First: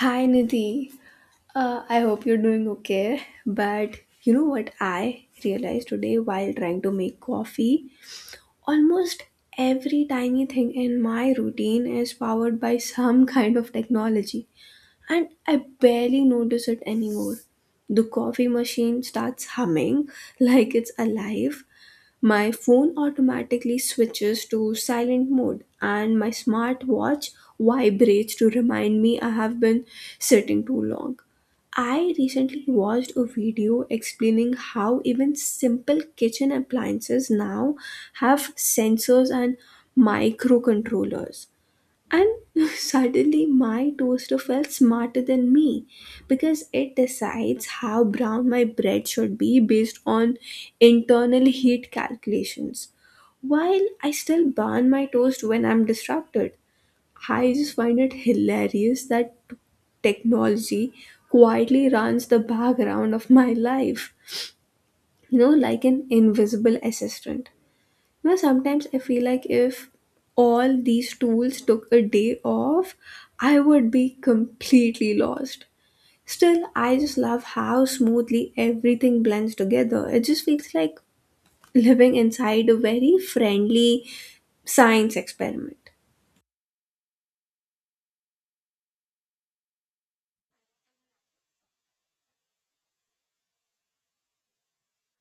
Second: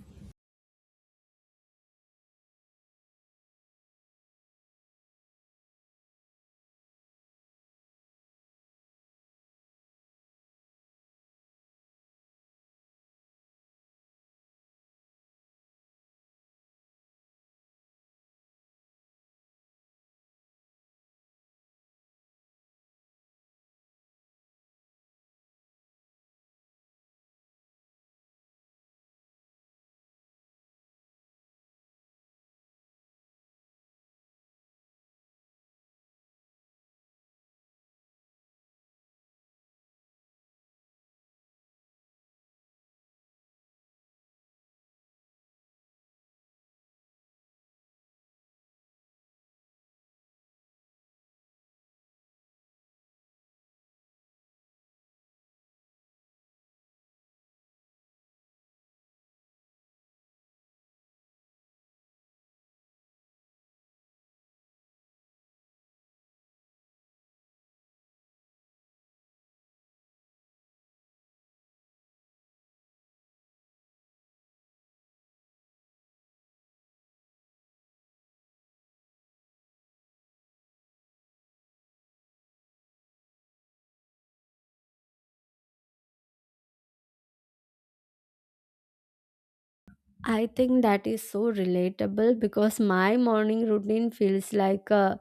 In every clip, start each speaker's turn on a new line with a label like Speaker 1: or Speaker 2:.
Speaker 1: Hi Nidhi. I hope you're doing okay. But you know what I realized today while trying to make coffee? Almost every tiny thing in my routine is powered by some kind of technology, and I barely notice it anymore. The coffee machine starts humming like it's alive, my phone automatically switches to silent mode, and my smartwatch vibrates to remind me I have been sitting too long. I recently watched a video explaining how even simple kitchen appliances now have sensors and microcontrollers. And suddenly, my toaster felt smarter than me because it decides how brown my bread should be based on internal heat calculations. While I still burn my toast when I'm disrupted, I just find it hilarious that technology quietly runs the background of my life, like an invisible assistant. You know, sometimes I feel like if all these tools took a day off, I would be completely lost. Still, I just love how smoothly everything blends together. It just feels like living inside a very friendly science experiment.
Speaker 2: I think that is so relatable because my morning routine feels like a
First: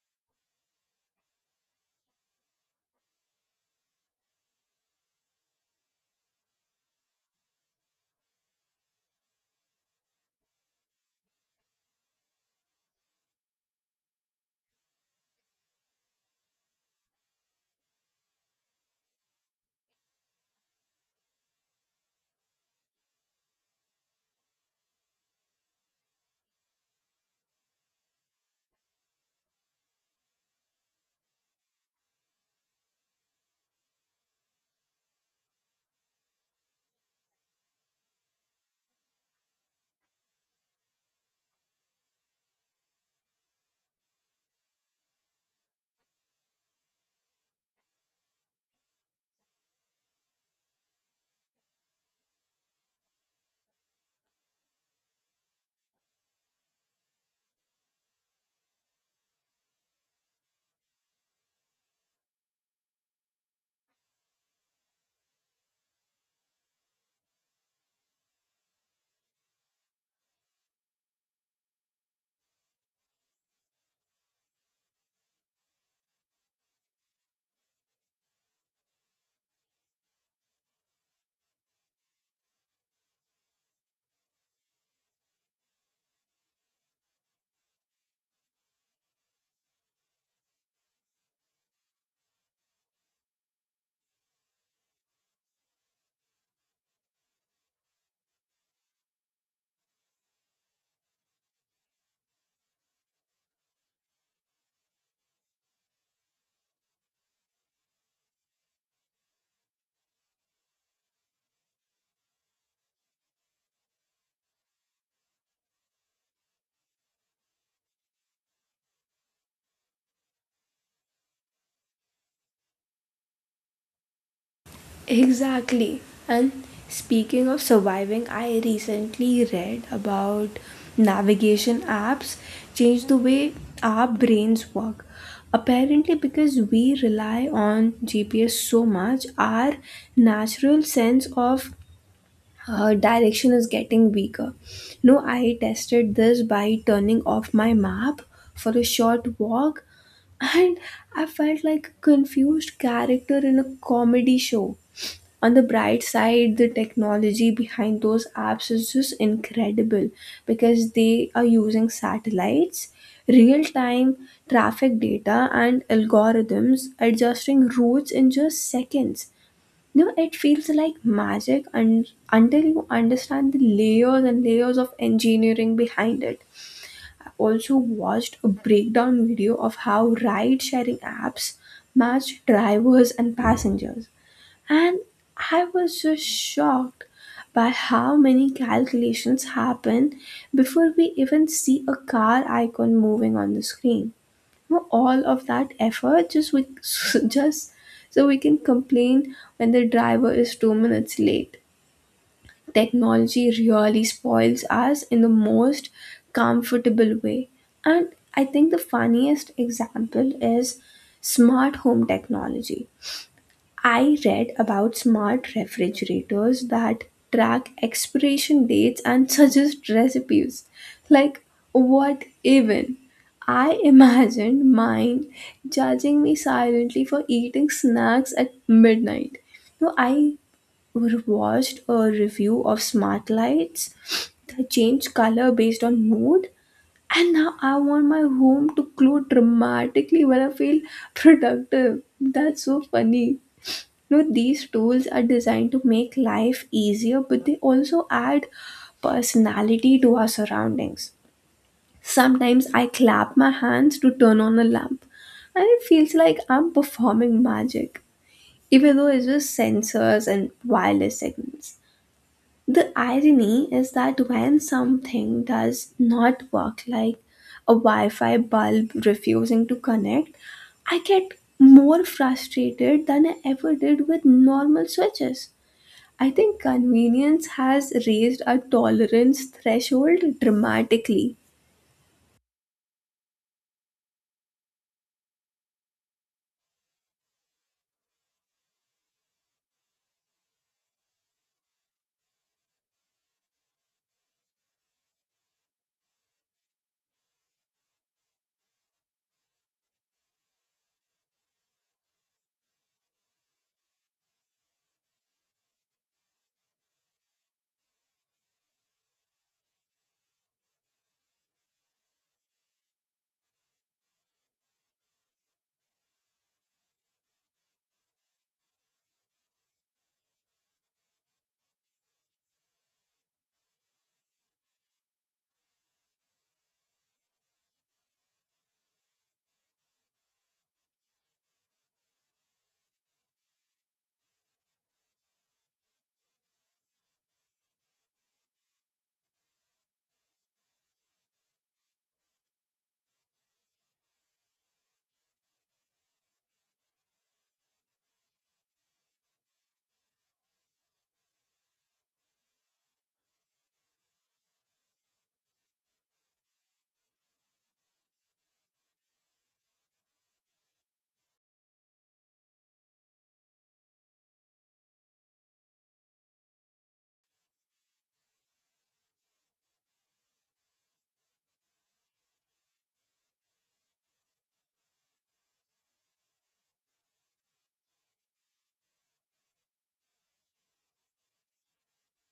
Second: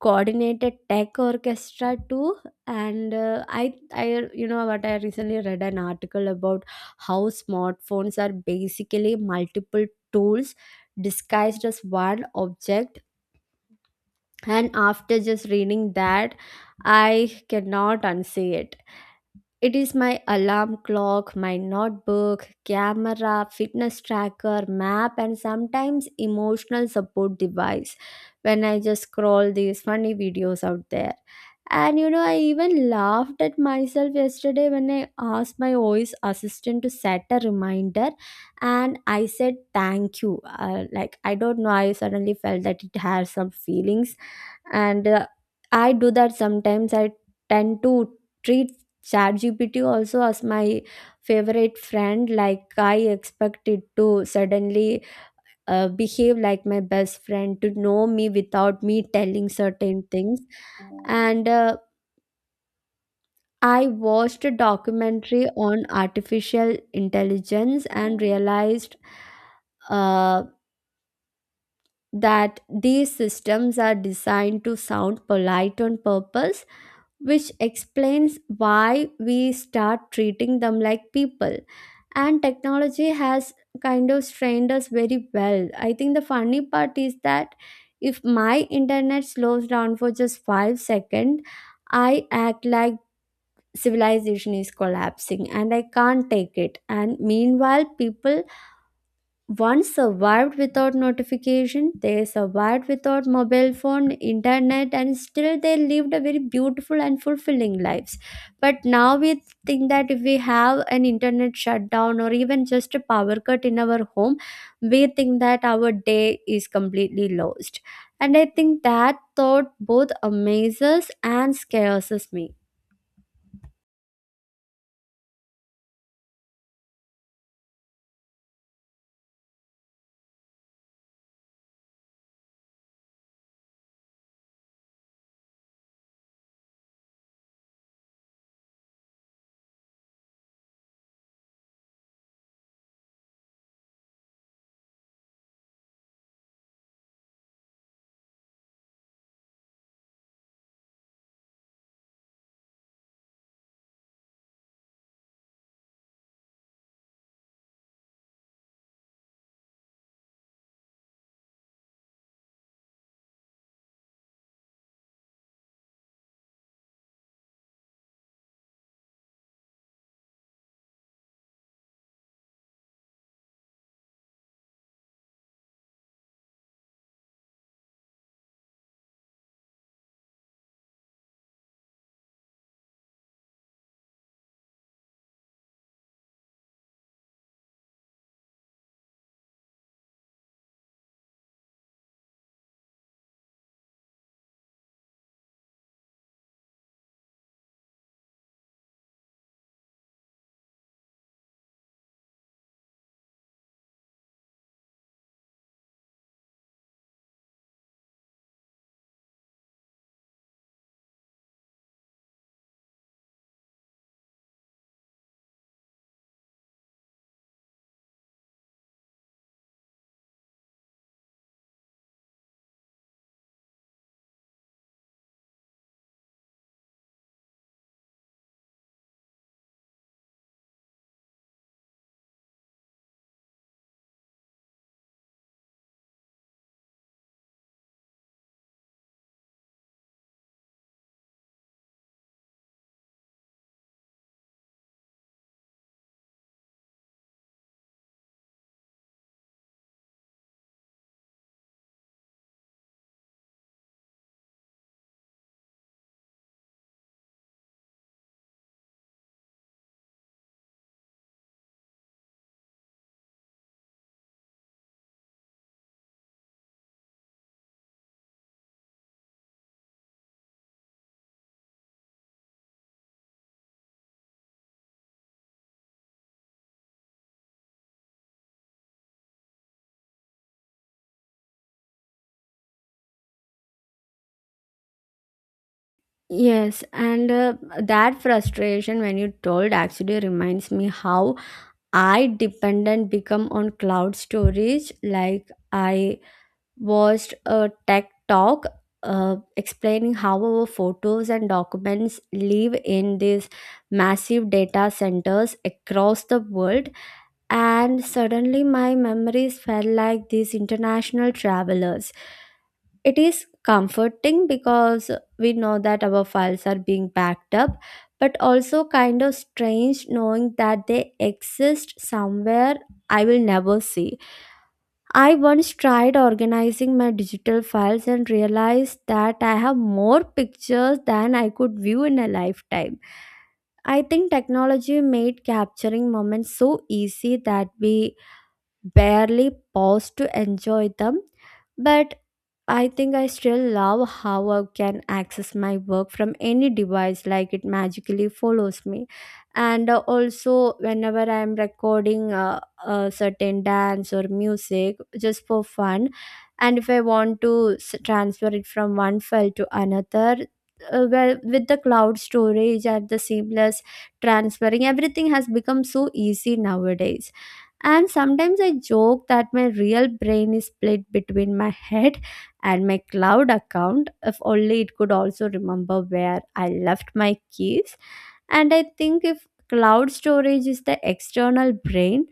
Speaker 2: coordinated tech orchestra too. And I, you know, what I recently read an article about how smartphones are basically multiple tools disguised as one object. And after just reading that, I cannot unsee it. It is my alarm clock, my notebook, camera, fitness tracker, map, and sometimes emotional support device when I just scroll these funny videos out there. And you know, I even laughed at myself yesterday when I asked my voice assistant to set a reminder and I said thank you. I don't know, I suddenly felt that it has some feelings and I do that sometimes. I tend to treat ChatGPT also as my favorite friend. Like I expect it to suddenly behave like my best friend to know me without me telling certain things. And I watched a documentary on artificial intelligence and realized uh, that these systems are designed to sound polite on purpose, which explains why we start treating them like people. And technology has kind of strained us very well. I think the funny part is that if my internet slows down for just 5 seconds, I act like civilization is collapsing and I can't take it. And meanwhile, people one survived without notification, they survived without mobile phone, internet, and still they lived a very beautiful and fulfilling lives. But now we think that if we have an internet shutdown or even just a power cut in our home, we think that our day is completely lost. And I think that thought both amazes and scares me.
Speaker 1: Exactly. And speaking of surviving, I recently read about navigation apps change the way our brains work. Apparently, because we rely on GPS so much, our natural sense of direction is getting weaker. No, I tested this by turning off my map for a short walk, and I felt like a confused character in a comedy show. On the bright side, the technology behind those apps is just incredible because they are using satellites, real time traffic data, and algorithms adjusting routes in just seconds. You know, it feels like magic, and until you understand the layers and layers of engineering behind it. I also watched a breakdown video of how ride sharing apps match drivers and passengers, and I was just shocked by how many calculations happen before we even see a car icon moving on the screen. You All of that effort just just so we can complain when the driver is two minutes late. Technology really spoils us in the most comfortable way. And I think the funniest example is smart home technology. I read about smart refrigerators that track expiration dates and suggest recipes. Like, what even? I imagined mine judging me silently for eating snacks at midnight. No, I watched a review of smart lights that change color based on mood, and now I want my home to glow dramatically when I feel productive. That's so funny. Now, these tools are designed to make life easier, but they also add personality to our surroundings. Sometimes I clap my hands to turn on a lamp, and it feels like I'm performing magic, even though it's just sensors and wireless signals. The irony is that when something does not work, like a Wi Fi bulb refusing to connect, I get more frustrated than I ever did with normal switches. I think convenience has raised our tolerance threshold dramatically.
Speaker 2: Yes, and that frustration when you told actually reminds me how I dependent become on cloud storage. Like I watched a tech talk explaining how our photos and documents live in these massive data centers across the world, and suddenly my memories felt like these international travelers. It is comforting because we know that our files are being backed up, but also kind of strange knowing that they exist somewhere I will never see. I once tried organizing my digital files and realized that I have more pictures than I could view in a lifetime. I think technology made capturing moments so easy that we barely paused to enjoy them, but I think I still love how I can access my work from any device, like it magically follows me. And Also, whenever I'm recording a certain dance or music just for fun, and if I want to transfer it from one file to another, well, with the cloud storage and the seamless transferring, everything has become so easy nowadays. And sometimes I joke that my real brain is split between my head and my cloud account. If only it could also remember where I left my keys. And I think if cloud storage is the external brain,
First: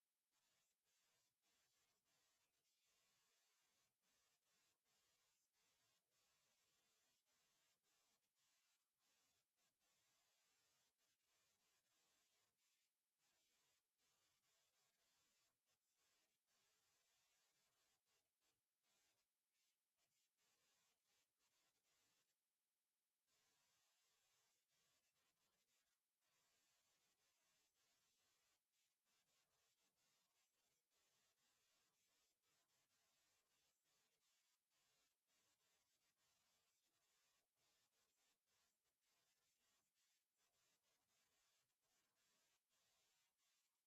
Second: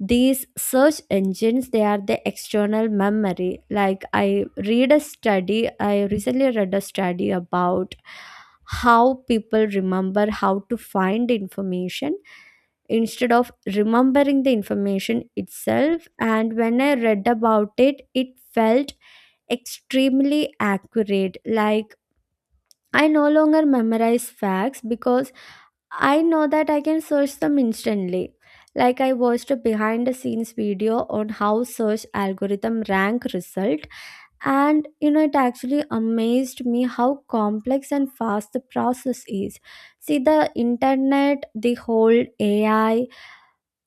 Speaker 2: these search engines they are the external memory. Like I recently read a study about how people remember how to find information instead of remembering the information itself, and when I read about it, it felt extremely accurate. Like I no longer memorize facts because I know that I can search them instantly. Like I watched a behind the scenes video on how search algorithm rank result, and you know it actually amazed me how complex and fast the process is. See, the internet, the whole AI,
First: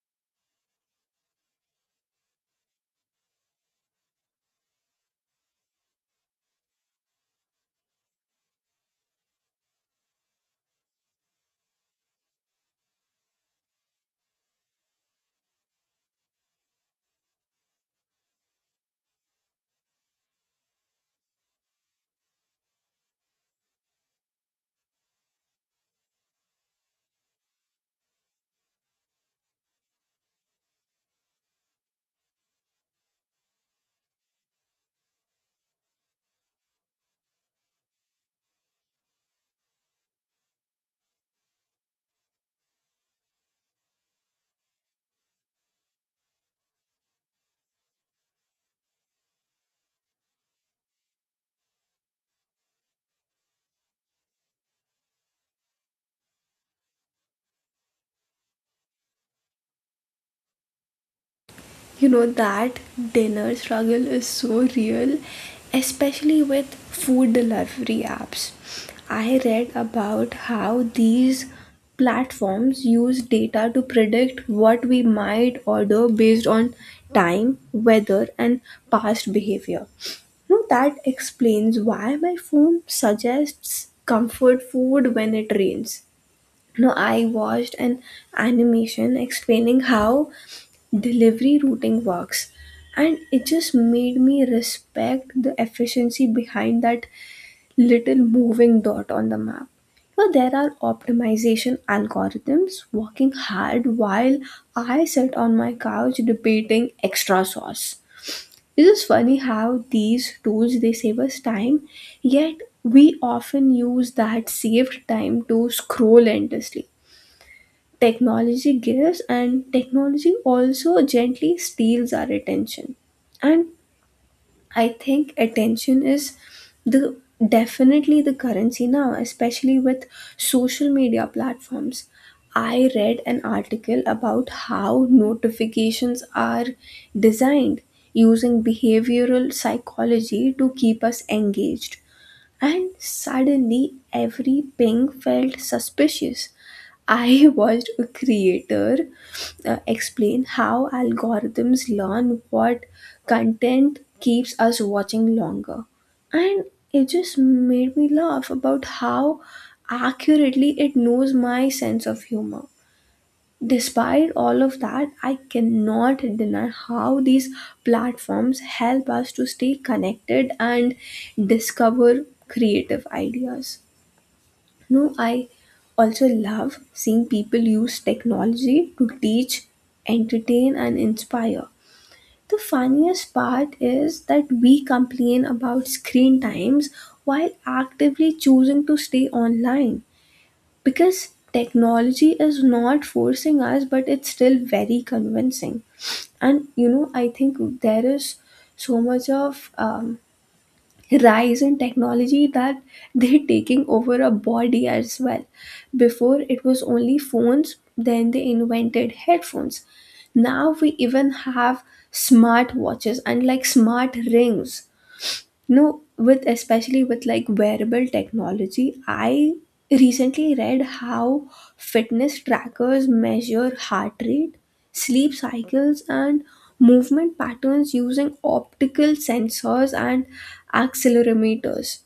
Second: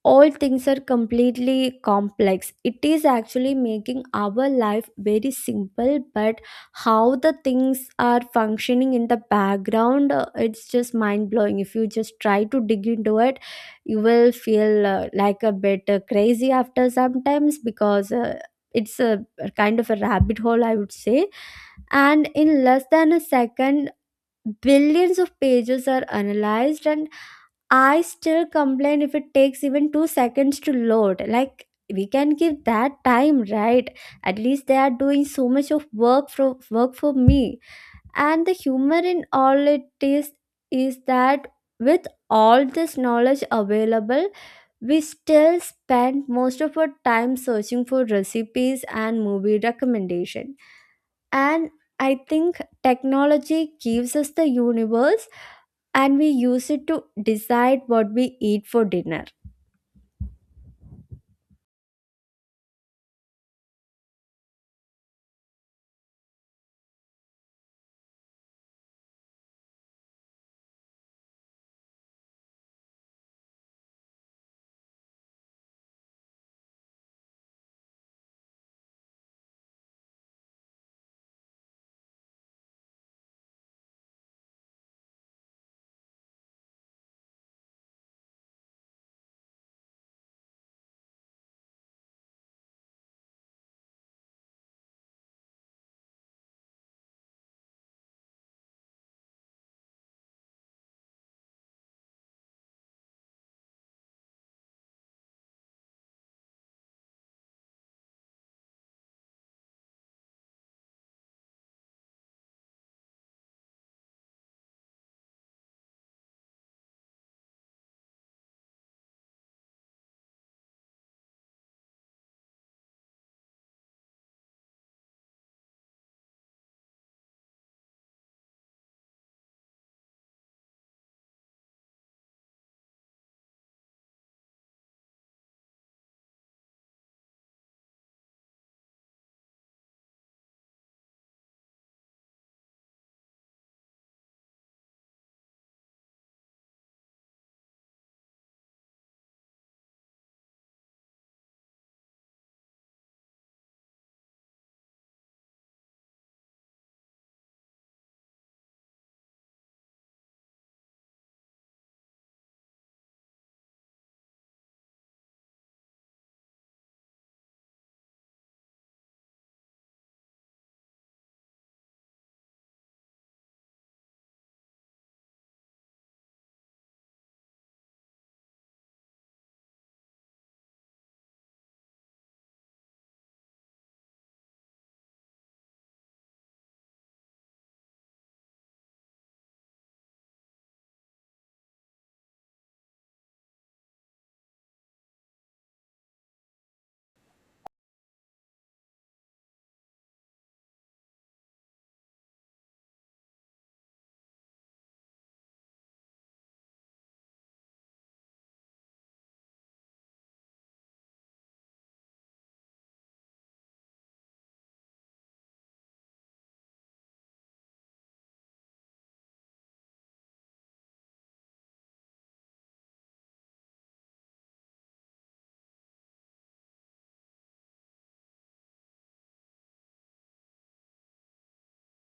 Speaker 2: all things are completely complex. It is actually making our life very simple, but how the things are functioning in the background, it's just mind blowing. If you just try to dig into it, you will feel like a bit crazy after sometimes because it's a kind of a rabbit hole, I would say. And in less than a second, billions of pages are analyzed, and I still complain if it takes even 2 seconds to load. Like, we can give that time, right? At least they are doing so much of work for me. And the humor in all it is that with all this knowledge available, we still spend most of our time searching for recipes and movie recommendation. And I think technology gives us the universe and we use it to decide what we eat for dinner.
Speaker 1: You know, that dinner struggle is so real, especially with food delivery apps. I read about how these platforms use data to predict what we might order based on time, weather, and past behavior. No, that explains why my phone suggests comfort food when it rains. No, I watched an animation explaining how delivery routing works, and it just made me respect the efficiency behind that little moving dot on the map. So there are optimization algorithms working hard while I sit on my couch debating extra sauce. It is funny how these tools they save us time, yet we often use that saved time to scroll endlessly. Technology gives, and technology also gently steals our attention. And I think attention is the definitely the currency now, especially with social media platforms. I read an article about how notifications are designed using behavioral psychology to keep us engaged, and suddenly every ping felt suspicious. I watched a creator explain how algorithms learn what content keeps us watching longer. And it just made me laugh about how accurately it knows my sense of humor. Despite all of that, I cannot deny how these platforms help us to stay connected and discover creative ideas. No, I also love seeing people use technology to teach, entertain, and inspire. The funniest part is that we complain about screen times while actively choosing to stay online, because technology is not forcing us, but it's still very convincing. And you know, I think there is so much of rise in technology that they're taking over a body as well. Before it was only phones, then they invented headphones. Now we even have smart watches and like smart rings. No, with especially with like wearable technology, I recently read how fitness trackers measure heart rate, sleep cycles, and movement patterns using optical sensors and accelerometers.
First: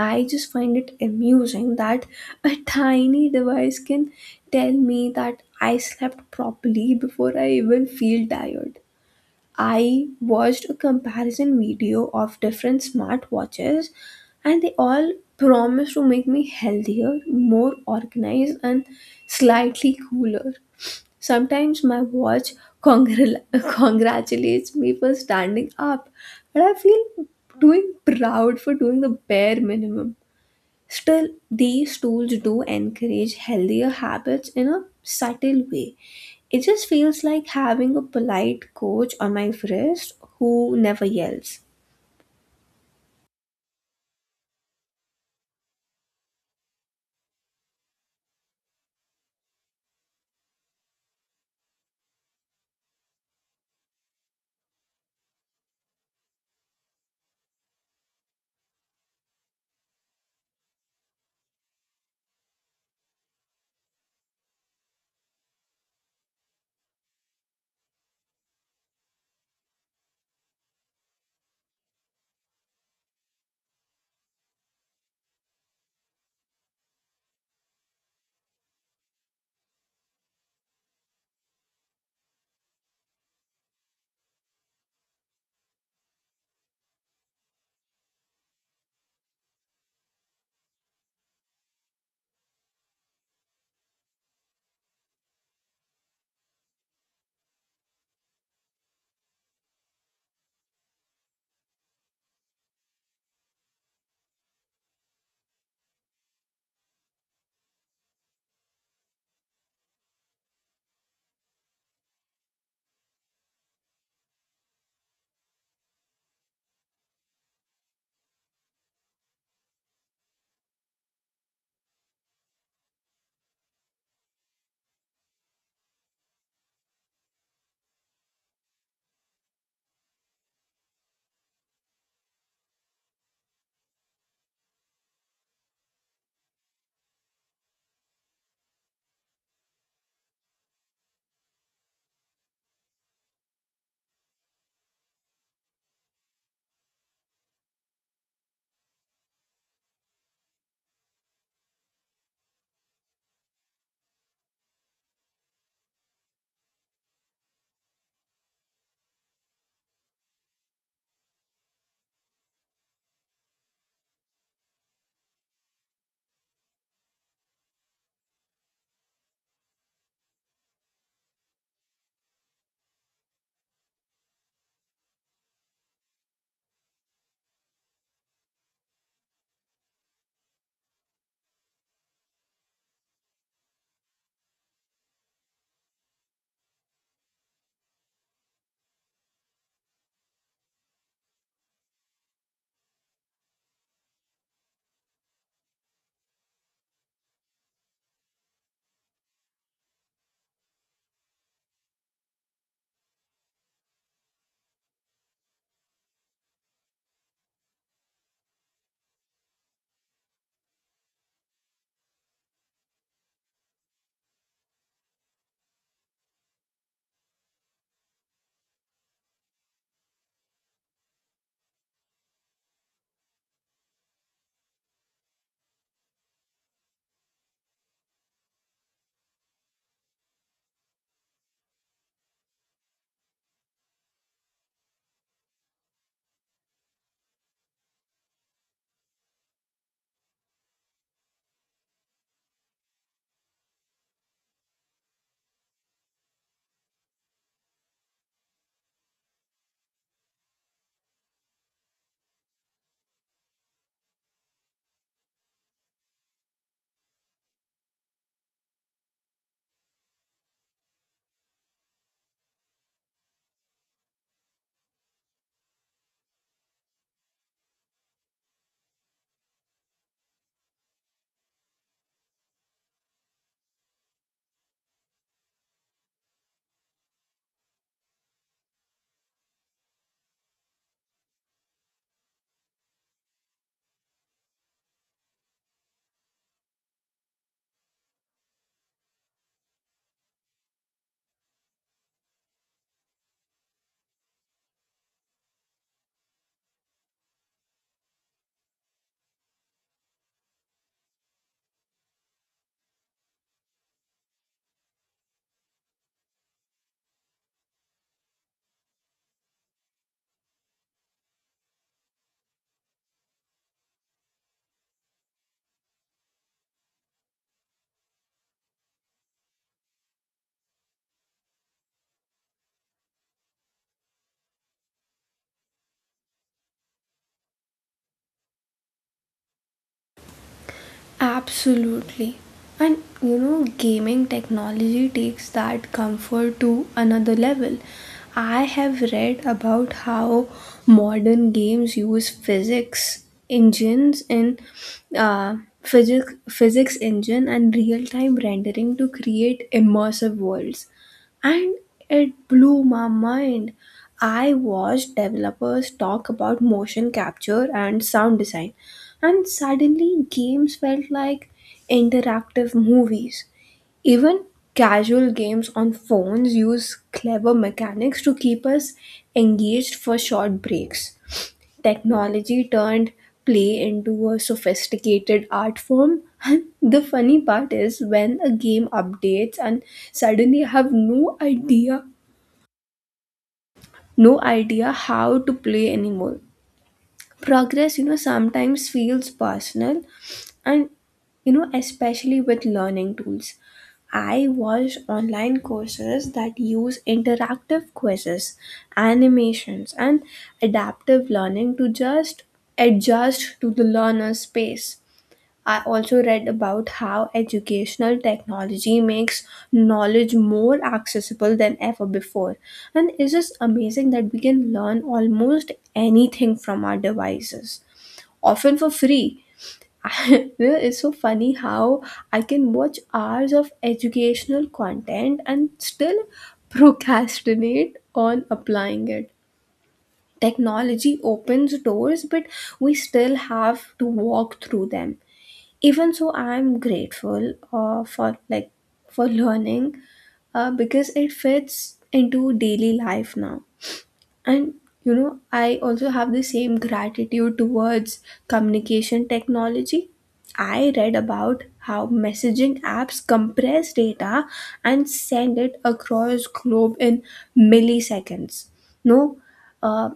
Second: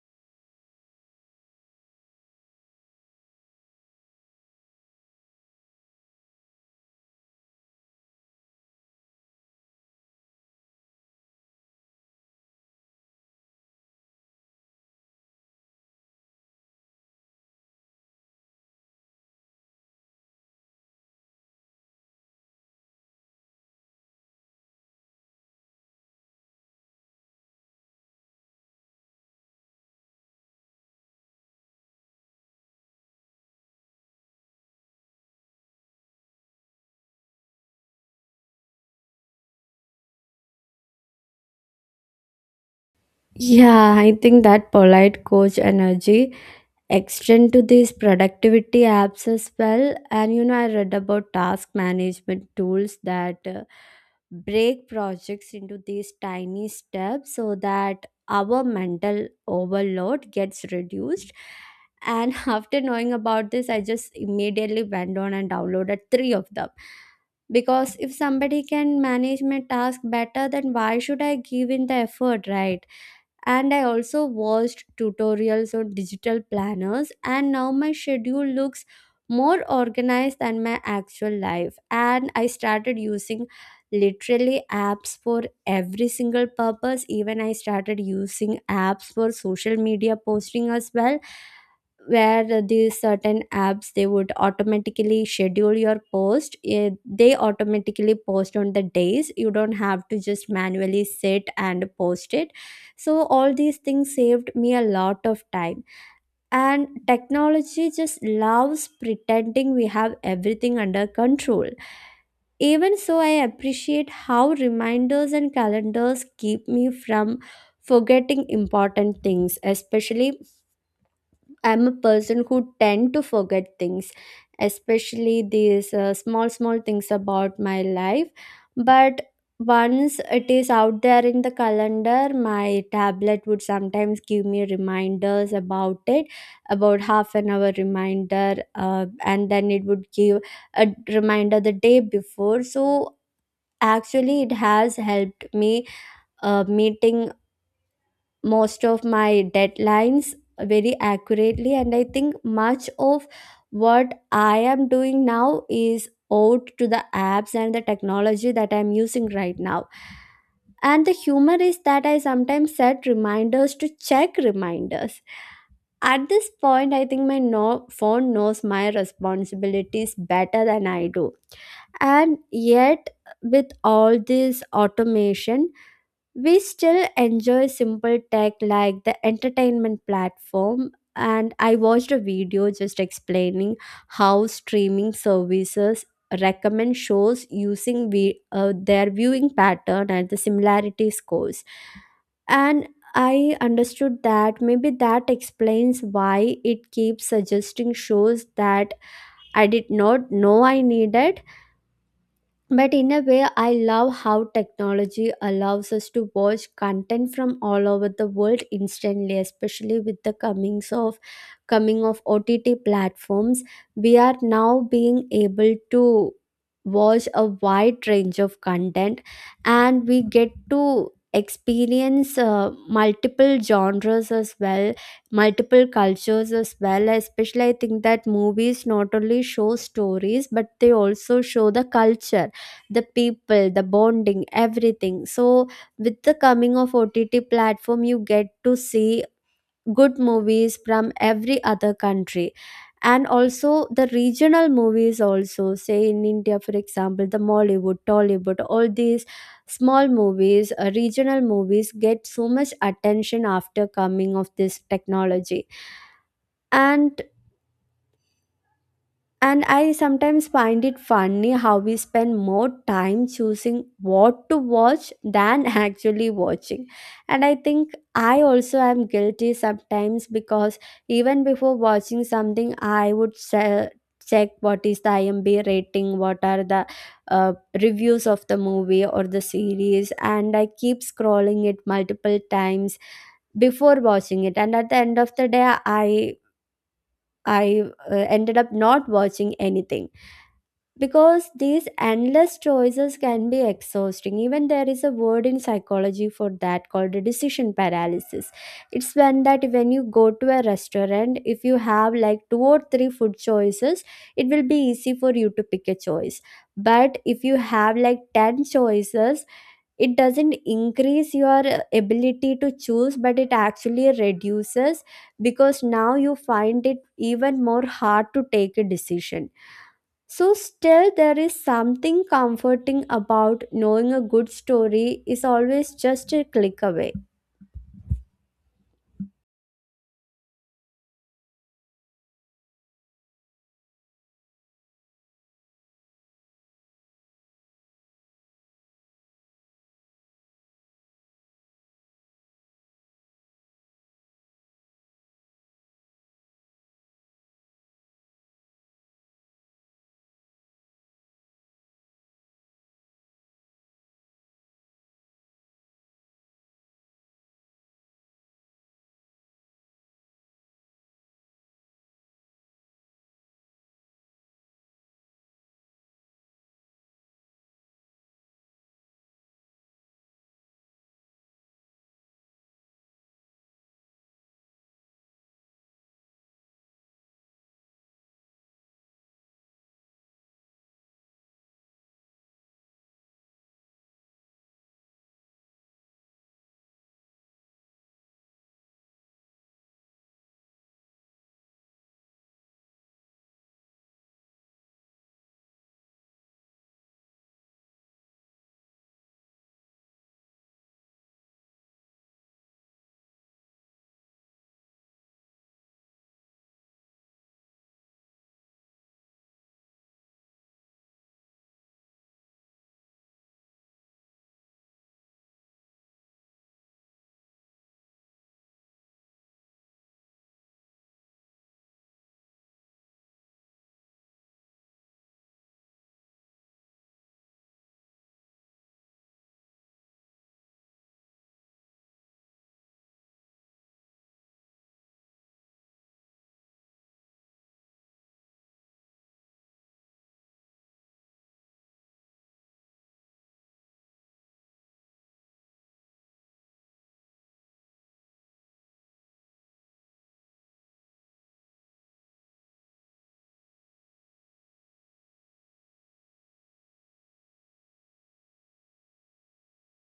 Speaker 1: I just find it amusing that a tiny device can tell me that I slept properly before I even feel tired. I watched a comparison video of different smartwatches, and they all promise to make me healthier, more organized, and slightly cooler. Sometimes my watch congra- congratulates me for standing up, but I feel doing proud for doing the bare minimum. Still, these tools do encourage healthier habits in a subtle way. It just feels like having a polite coach on my wrist who never yells.
Speaker 2: Yeah, I think that polite coach energy extend to these productivity apps as well. And you know, I read about task management tools that break projects into these tiny steps so that our mental overload gets reduced, and after knowing about this, I just immediately went on and downloaded three of them, because if somebody can manage my task better, then why should I give in the effort, right? And I also watched tutorials on digital planners, and now my schedule looks more organized than my actual life. And I started using literally apps for every single purpose. Even I started using apps for social media posting as well, where these certain apps they would automatically schedule your post. Eh, they automatically post on the days, you don't have to just manually sit and post it, so all these things saved me a lot of time. And technology just loves pretending we have everything under control. Even so, I appreciate how reminders and calendars keep me from forgetting important things, especially I'm a person who tend to forget things, especially these small small things about my life. But once it is out there in the calendar, my tablet would sometimes give me reminders about it, about half an hour reminder, and then it would give a reminder the day before. So actually, it has helped me meeting most of my deadlines very accurately. And I think much of what I am doing now is owed to the apps and the technology that I'm using right now. And the humor is that I sometimes set reminders to check reminders. At this point, I think my phone knows my responsibilities better than I do. And yet, with all this automation, we still enjoy simple tech like the entertainment platform. And I watched a video just explaining how streaming services recommend shows using their viewing pattern and the similarity scores. And I understood that maybe that explains why it keeps suggesting shows that I did not know I needed. But in a way, I love how technology allows us to watch content from all over the world instantly, especially with the coming of OTT platforms. We are now being able to watch a wide range of content, and we get to experience multiple genres as well, multiple cultures as well. Especially I think that movies not only show stories, but they also show the culture, the people, the bonding, everything. So with the coming of OTT platform, you get to see good movies from every other country, and also the regional movies. Also, say in India, for example, the Mollywood, Tollywood, all these small movies, regional movies get so much attention after coming of this technology. And And I sometimes find it funny how we spend more time choosing what to watch than actually watching. And I think I also am guilty sometimes because even before watching something, I would check what is the IMDb rating, what are the uh, reviews of the movie or the series, and I keep scrolling it multiple times before watching it. And at the end of the day, I ended up not watching anything, because these endless choices can be exhausting. Even there is a word in psychology for that called a decision paralysis. It's when that when you go to a restaurant, if you have like two or three food choices, it will be easy for you to pick a choice. But if you have like 10 choices, it doesn't increase your ability to choose, but it actually reduces, because now you find it even more hard to take a decision. So, still, there is something comforting about knowing a good story is always just a click away.
Speaker 1: Absolutely. And you know, gaming technology takes that comfort to another level. I have read about how modern games use physics engines in physics engine and real time rendering to create immersive worlds, and it blew my mind. I watched developers talk about motion capture and sound design, and suddenly games felt like interactive movies. Even casual games on phones use clever mechanics to keep us engaged for short breaks. Technology turned play into a sophisticated art form. And the funny part is when a game updates and suddenly have no idea, how to play anymore. Progress, you know, sometimes feels personal. And you know, especially with learning tools, I watch online courses that use interactive quizzes, animations, and adaptive learning to just adjust to the learner's pace. I also read about how educational technology makes knowledge more accessible than ever before. And it's just amazing that we can learn almost anything from our devices, often for free. It's so funny how I can watch hours of educational content and still procrastinate on applying it. Technology opens doors, but we still have to walk through them. Even so, I'm grateful for for learning, because it fits into daily life now. And you know, I also have the same gratitude towards communication technology. I read about how messaging apps compress data and send it across globe in milliseconds. No uh,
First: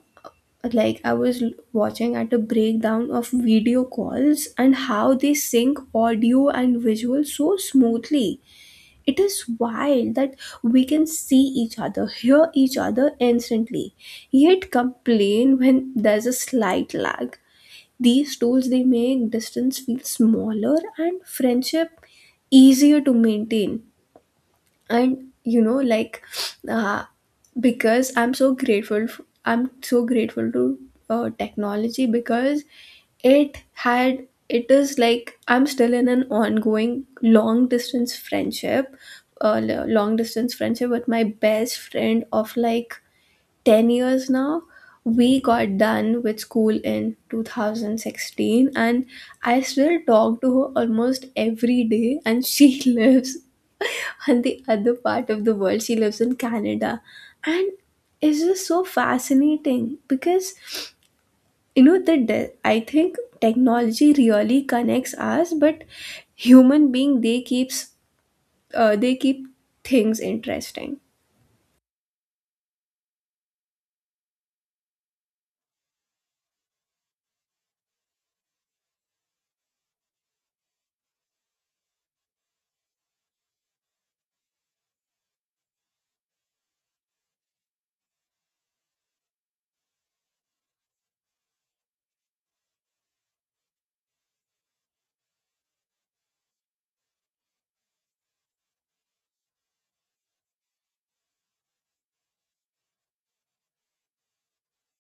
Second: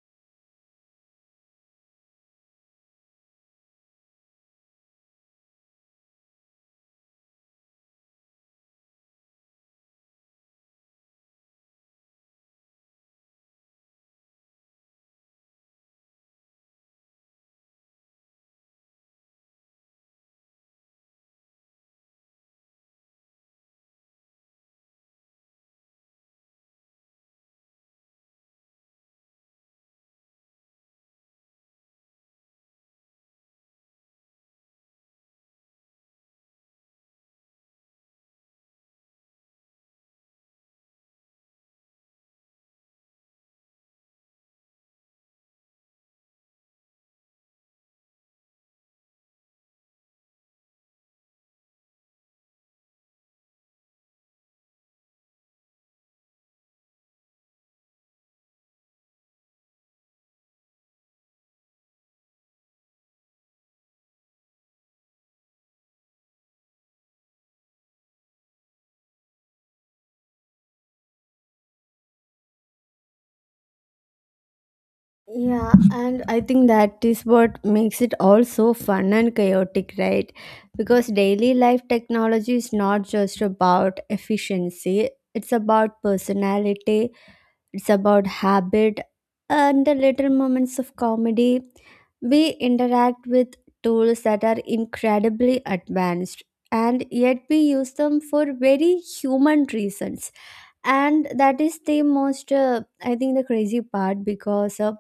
Speaker 1: like, I was watching at a breakdown of video calls and how they sync audio and visual so smoothly. It is wild that we can see each other, hear each other instantly, yet complain when there's a slight lag. These tools they make distance feel smaller and friendship easier to maintain. And you know, uh, because I'm so grateful to technology, because it is like I'm still in an ongoing long distance friendship long distance friendship with my best friend of like 10 years now. We got done with school in 2016, and I still talk to her almost every day, and she lives on the other part of the world. She lives in Canada, and it's just so fascinating because I think technology really connects us, but human being they keeps they keep things interesting.
Speaker 2: Yeah, and I think that is what makes it all so fun and chaotic, right? Because daily life technology is not just about efficiency, it's about personality, it's about habit and the little moments of comedy. We interact with tools that are incredibly advanced, and yet we use them for very human reasons. And that is the most I think the crazy part, because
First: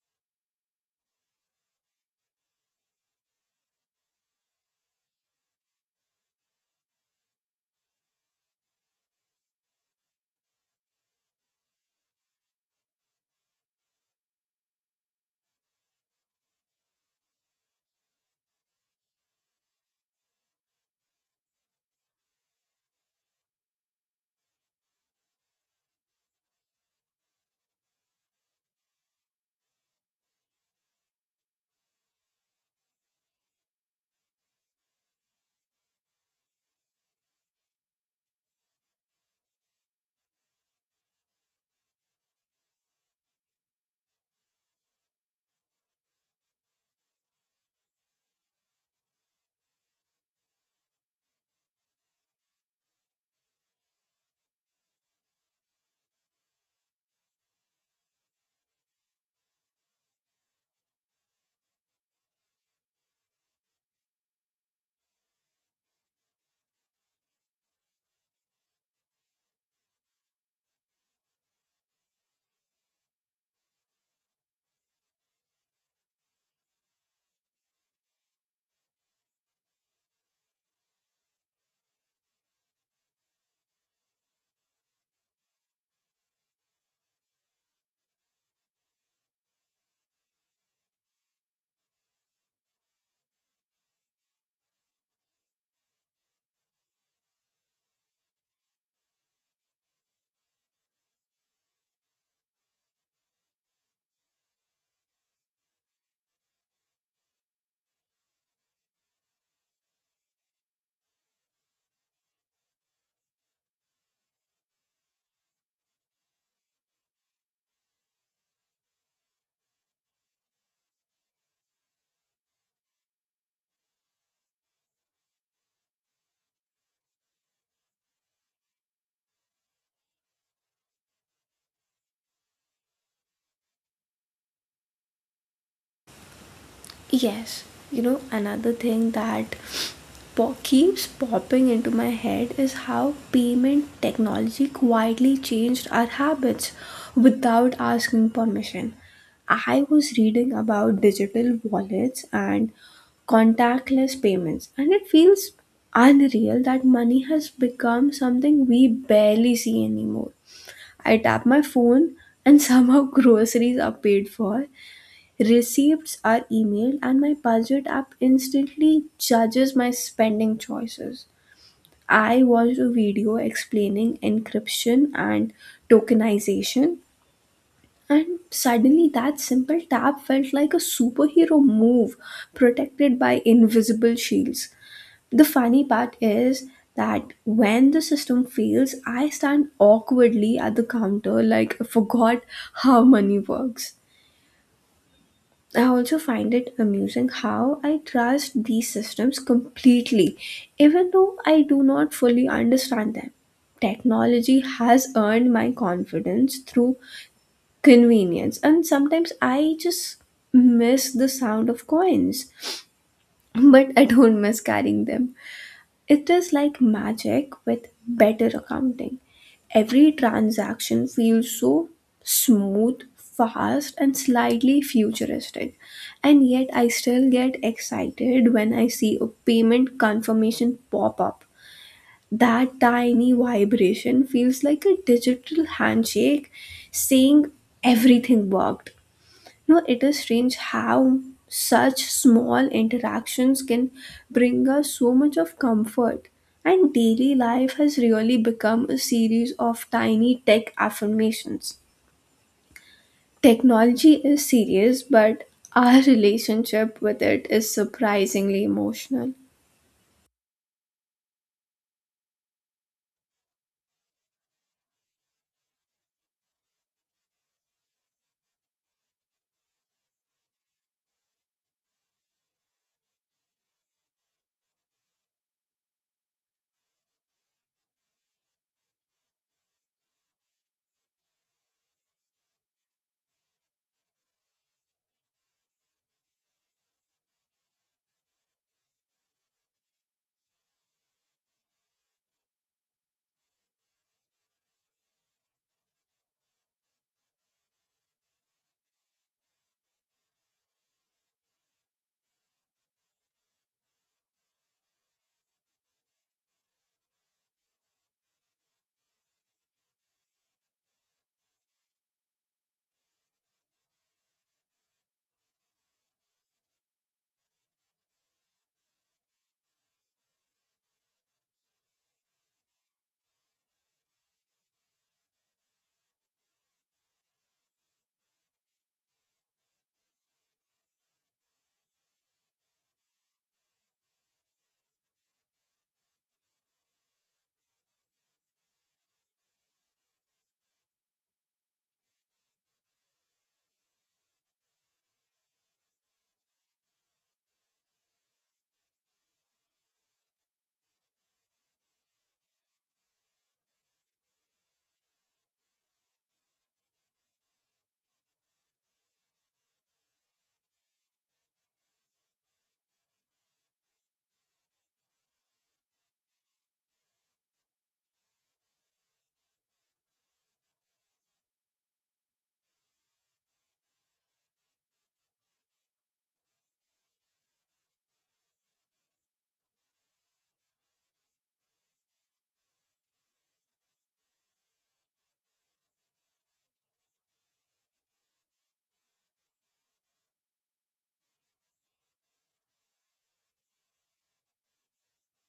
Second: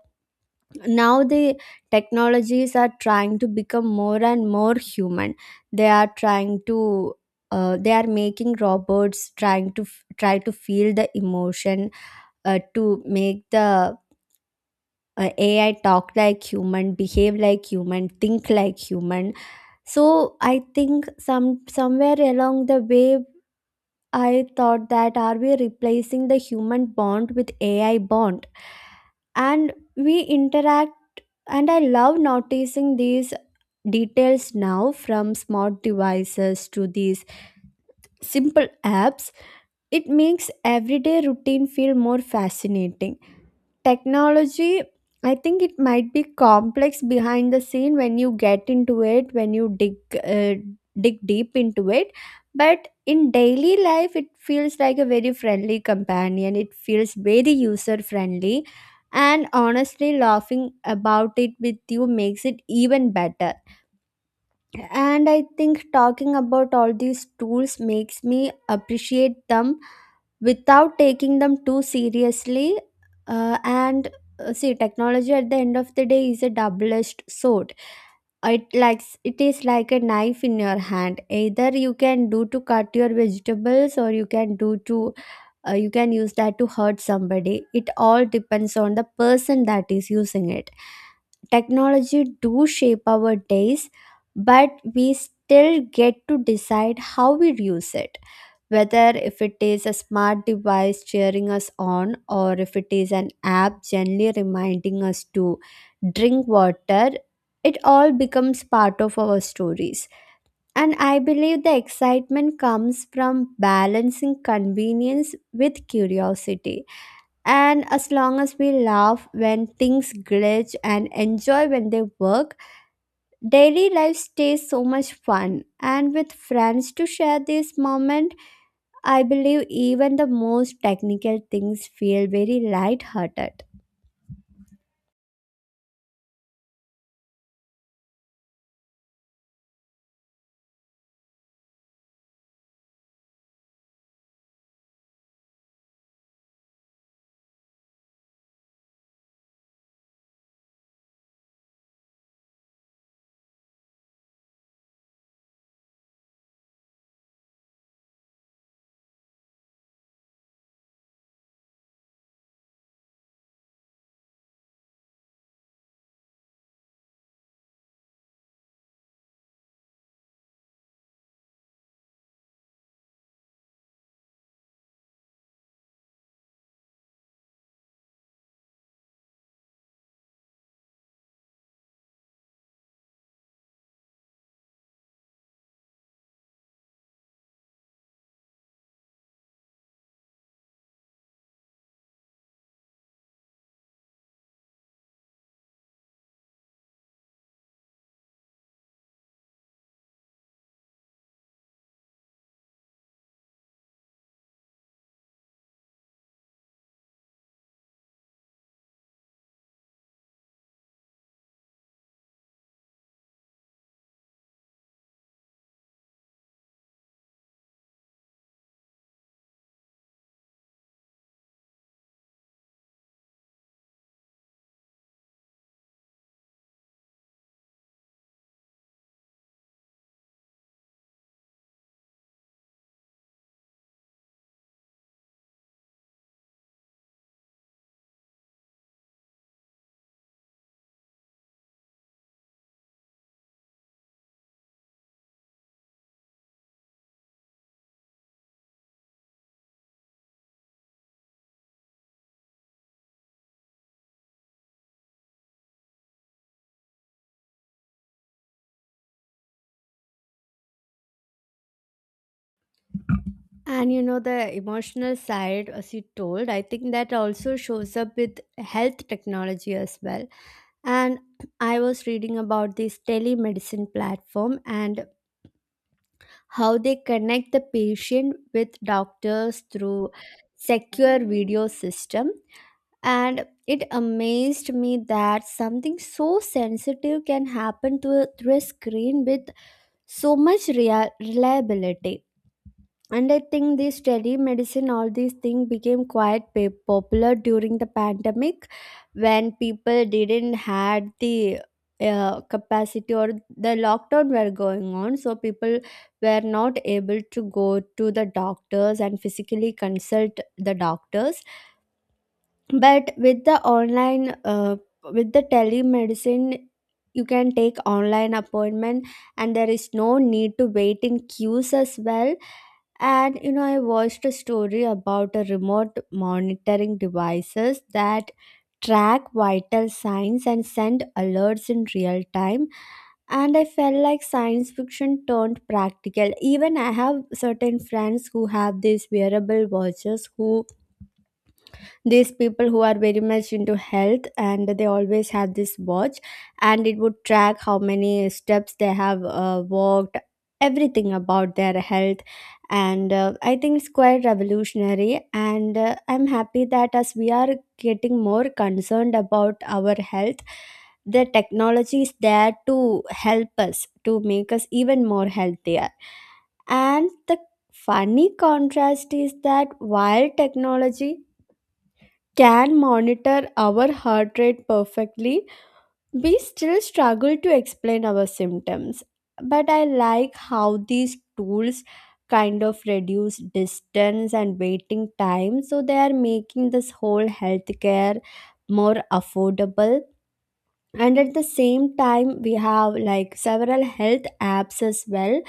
Speaker 2: now the technologies are trying to become more and more human. They are trying to, they are making robots trying to try to feel the emotion, to make the AI talk like human, behave like human, think like human. So I think somewhere along the way, I thought that are we replacing the human bond with AI bond, and we interact. And I love noticing these details now, from smart devices to these simple apps. It makes everyday routine feel more fascinating. Technology, I think it might be complex behind the scene when you get into it, when you dig uh, dig deep into it. But in daily life it feels like a very friendly companion, it feels very user friendly, and honestly laughing about it with you makes it even better. And I think talking about all these tools makes me appreciate them without taking them too seriously. And See, technology at the end of the day is a double-edged sword. It is like a knife in your hand. Either you can do to cut your vegetables, or you can do to you can use that to hurt somebody. It all depends on the person that is using it. Technology do shape our days, but we still get to decide how we use it, whether if it is a smart device cheering us on or if it is an app gently reminding us to drink water. It all becomes part of our stories, and I believe the excitement comes from balancing convenience with curiosity. And as long as we laugh when things glitch and enjoy when they work, daily life stays so much fun. And with friends to share these moments, I believe even the most technical things feel very light-hearted.
Speaker 1: Yes, you know, another thing that keeps popping into my head is how payment technology quietly changed our habits without asking permission. I was reading about digital wallets and contactless payments, and it feels unreal that money has become something we barely see anymore. I tap my phone, and somehow groceries are paid for. Receipts are emailed, and my budget app instantly judges my spending choices. I watched a video explaining encryption and tokenization, and suddenly that simple tap felt like a superhero move protected by invisible shields. The funny part is that when the system fails, I stand awkwardly at the counter like I forgot how money works. I also find it amusing how I trust these systems completely, even though I do not fully understand them. Technology has earned my confidence through convenience, and sometimes I just miss the sound of coins, but I don't miss carrying them. It is like magic with better accounting. Every transaction feels so smooth, fast, and slightly futuristic. And yet, I still get excited when I see a payment confirmation pop up. That tiny vibration feels like a digital handshake saying everything worked. No, it is strange how such small interactions can bring us so much of comfort. And daily life has really become a series of tiny tech affirmations. Technology is serious, but our relationship with it is surprisingly emotional.
Speaker 2: And you know, the emotional side, as you told, I think that also shows up with health technology as well. And I was reading about this telemedicine platform and how they connect the patient with doctors through secure video system. And it amazed me that something so sensitive can happen to a, through a screen with so much reliability. And I think this telemedicine, all these things became quite popular during the pandemic, when people didn't had the capacity, or the lockdown were going on, so people were not able to go to the doctors and physically consult the doctors. But with the online with the telemedicine you can take online appointment, and there is no need to wait in queues as well. And you know, I watched a story about a remote monitoring devices that track vital signs and send alerts in real time, and I felt like science fiction turned practical. Even I have certain friends who have these wearable watches, who these people who are very much into health, and they always have this watch, and it would track how many steps they have walked, everything about their health. And I think it's quite revolutionary, and I'm happy that as we are getting more concerned about our health, the technology is there to help us to make us even more healthier. And the funny contrast is that while technology can monitor our heart rate perfectly, we still struggle to explain our symptoms. But I like how these tools kind of reduce distance and waiting time, so they are making this whole healthcare more affordable. And at the same time we have like several health apps as well,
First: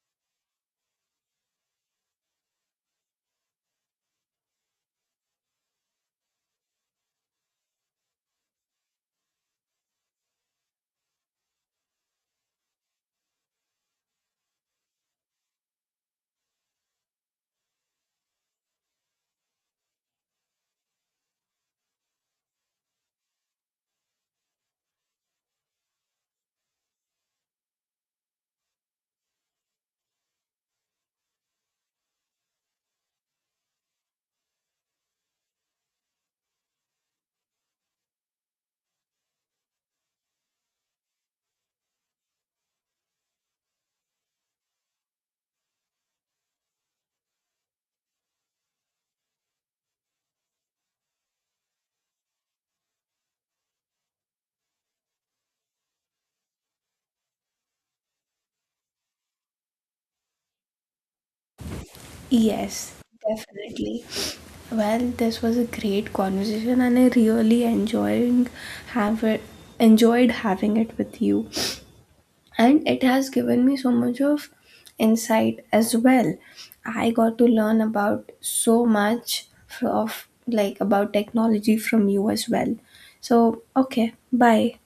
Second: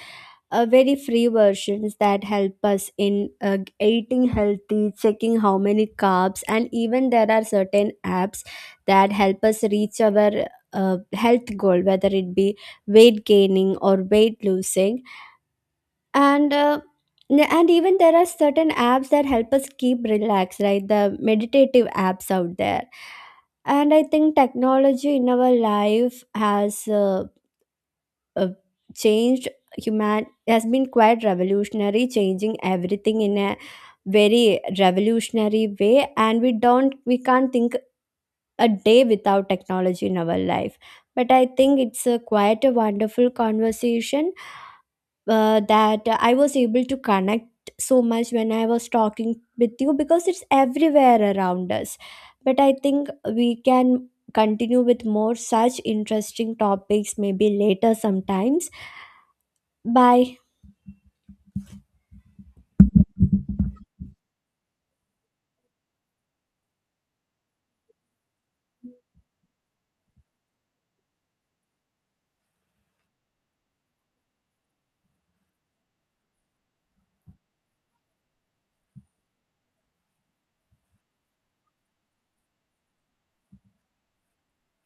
Speaker 2: very free versions that help us in eating healthy, checking how many carbs, and even there are certain apps that help us reach our health goal, whether it be weight gaining or weight losing. And and even there are certain apps that help us keep relaxed, right, the meditative apps out there. And I think technology in our life has uh, changed human, has been quite revolutionary, changing everything in a very revolutionary way, and we can't think a day without technology in our life. But I think it's a quite a wonderful conversation that I was able to connect so much when I was talking with you, because it's everywhere around us. But I think we can continue with more such interesting topics maybe later sometimes. Bye.
Speaker 1: Yes, definitely. Well, this was a great conversation, and I really enjoying have it, enjoyed having it with you. And it has given me so much of insight as well. I got to learn about so much f- of like about technology from you as well. So okay, bye.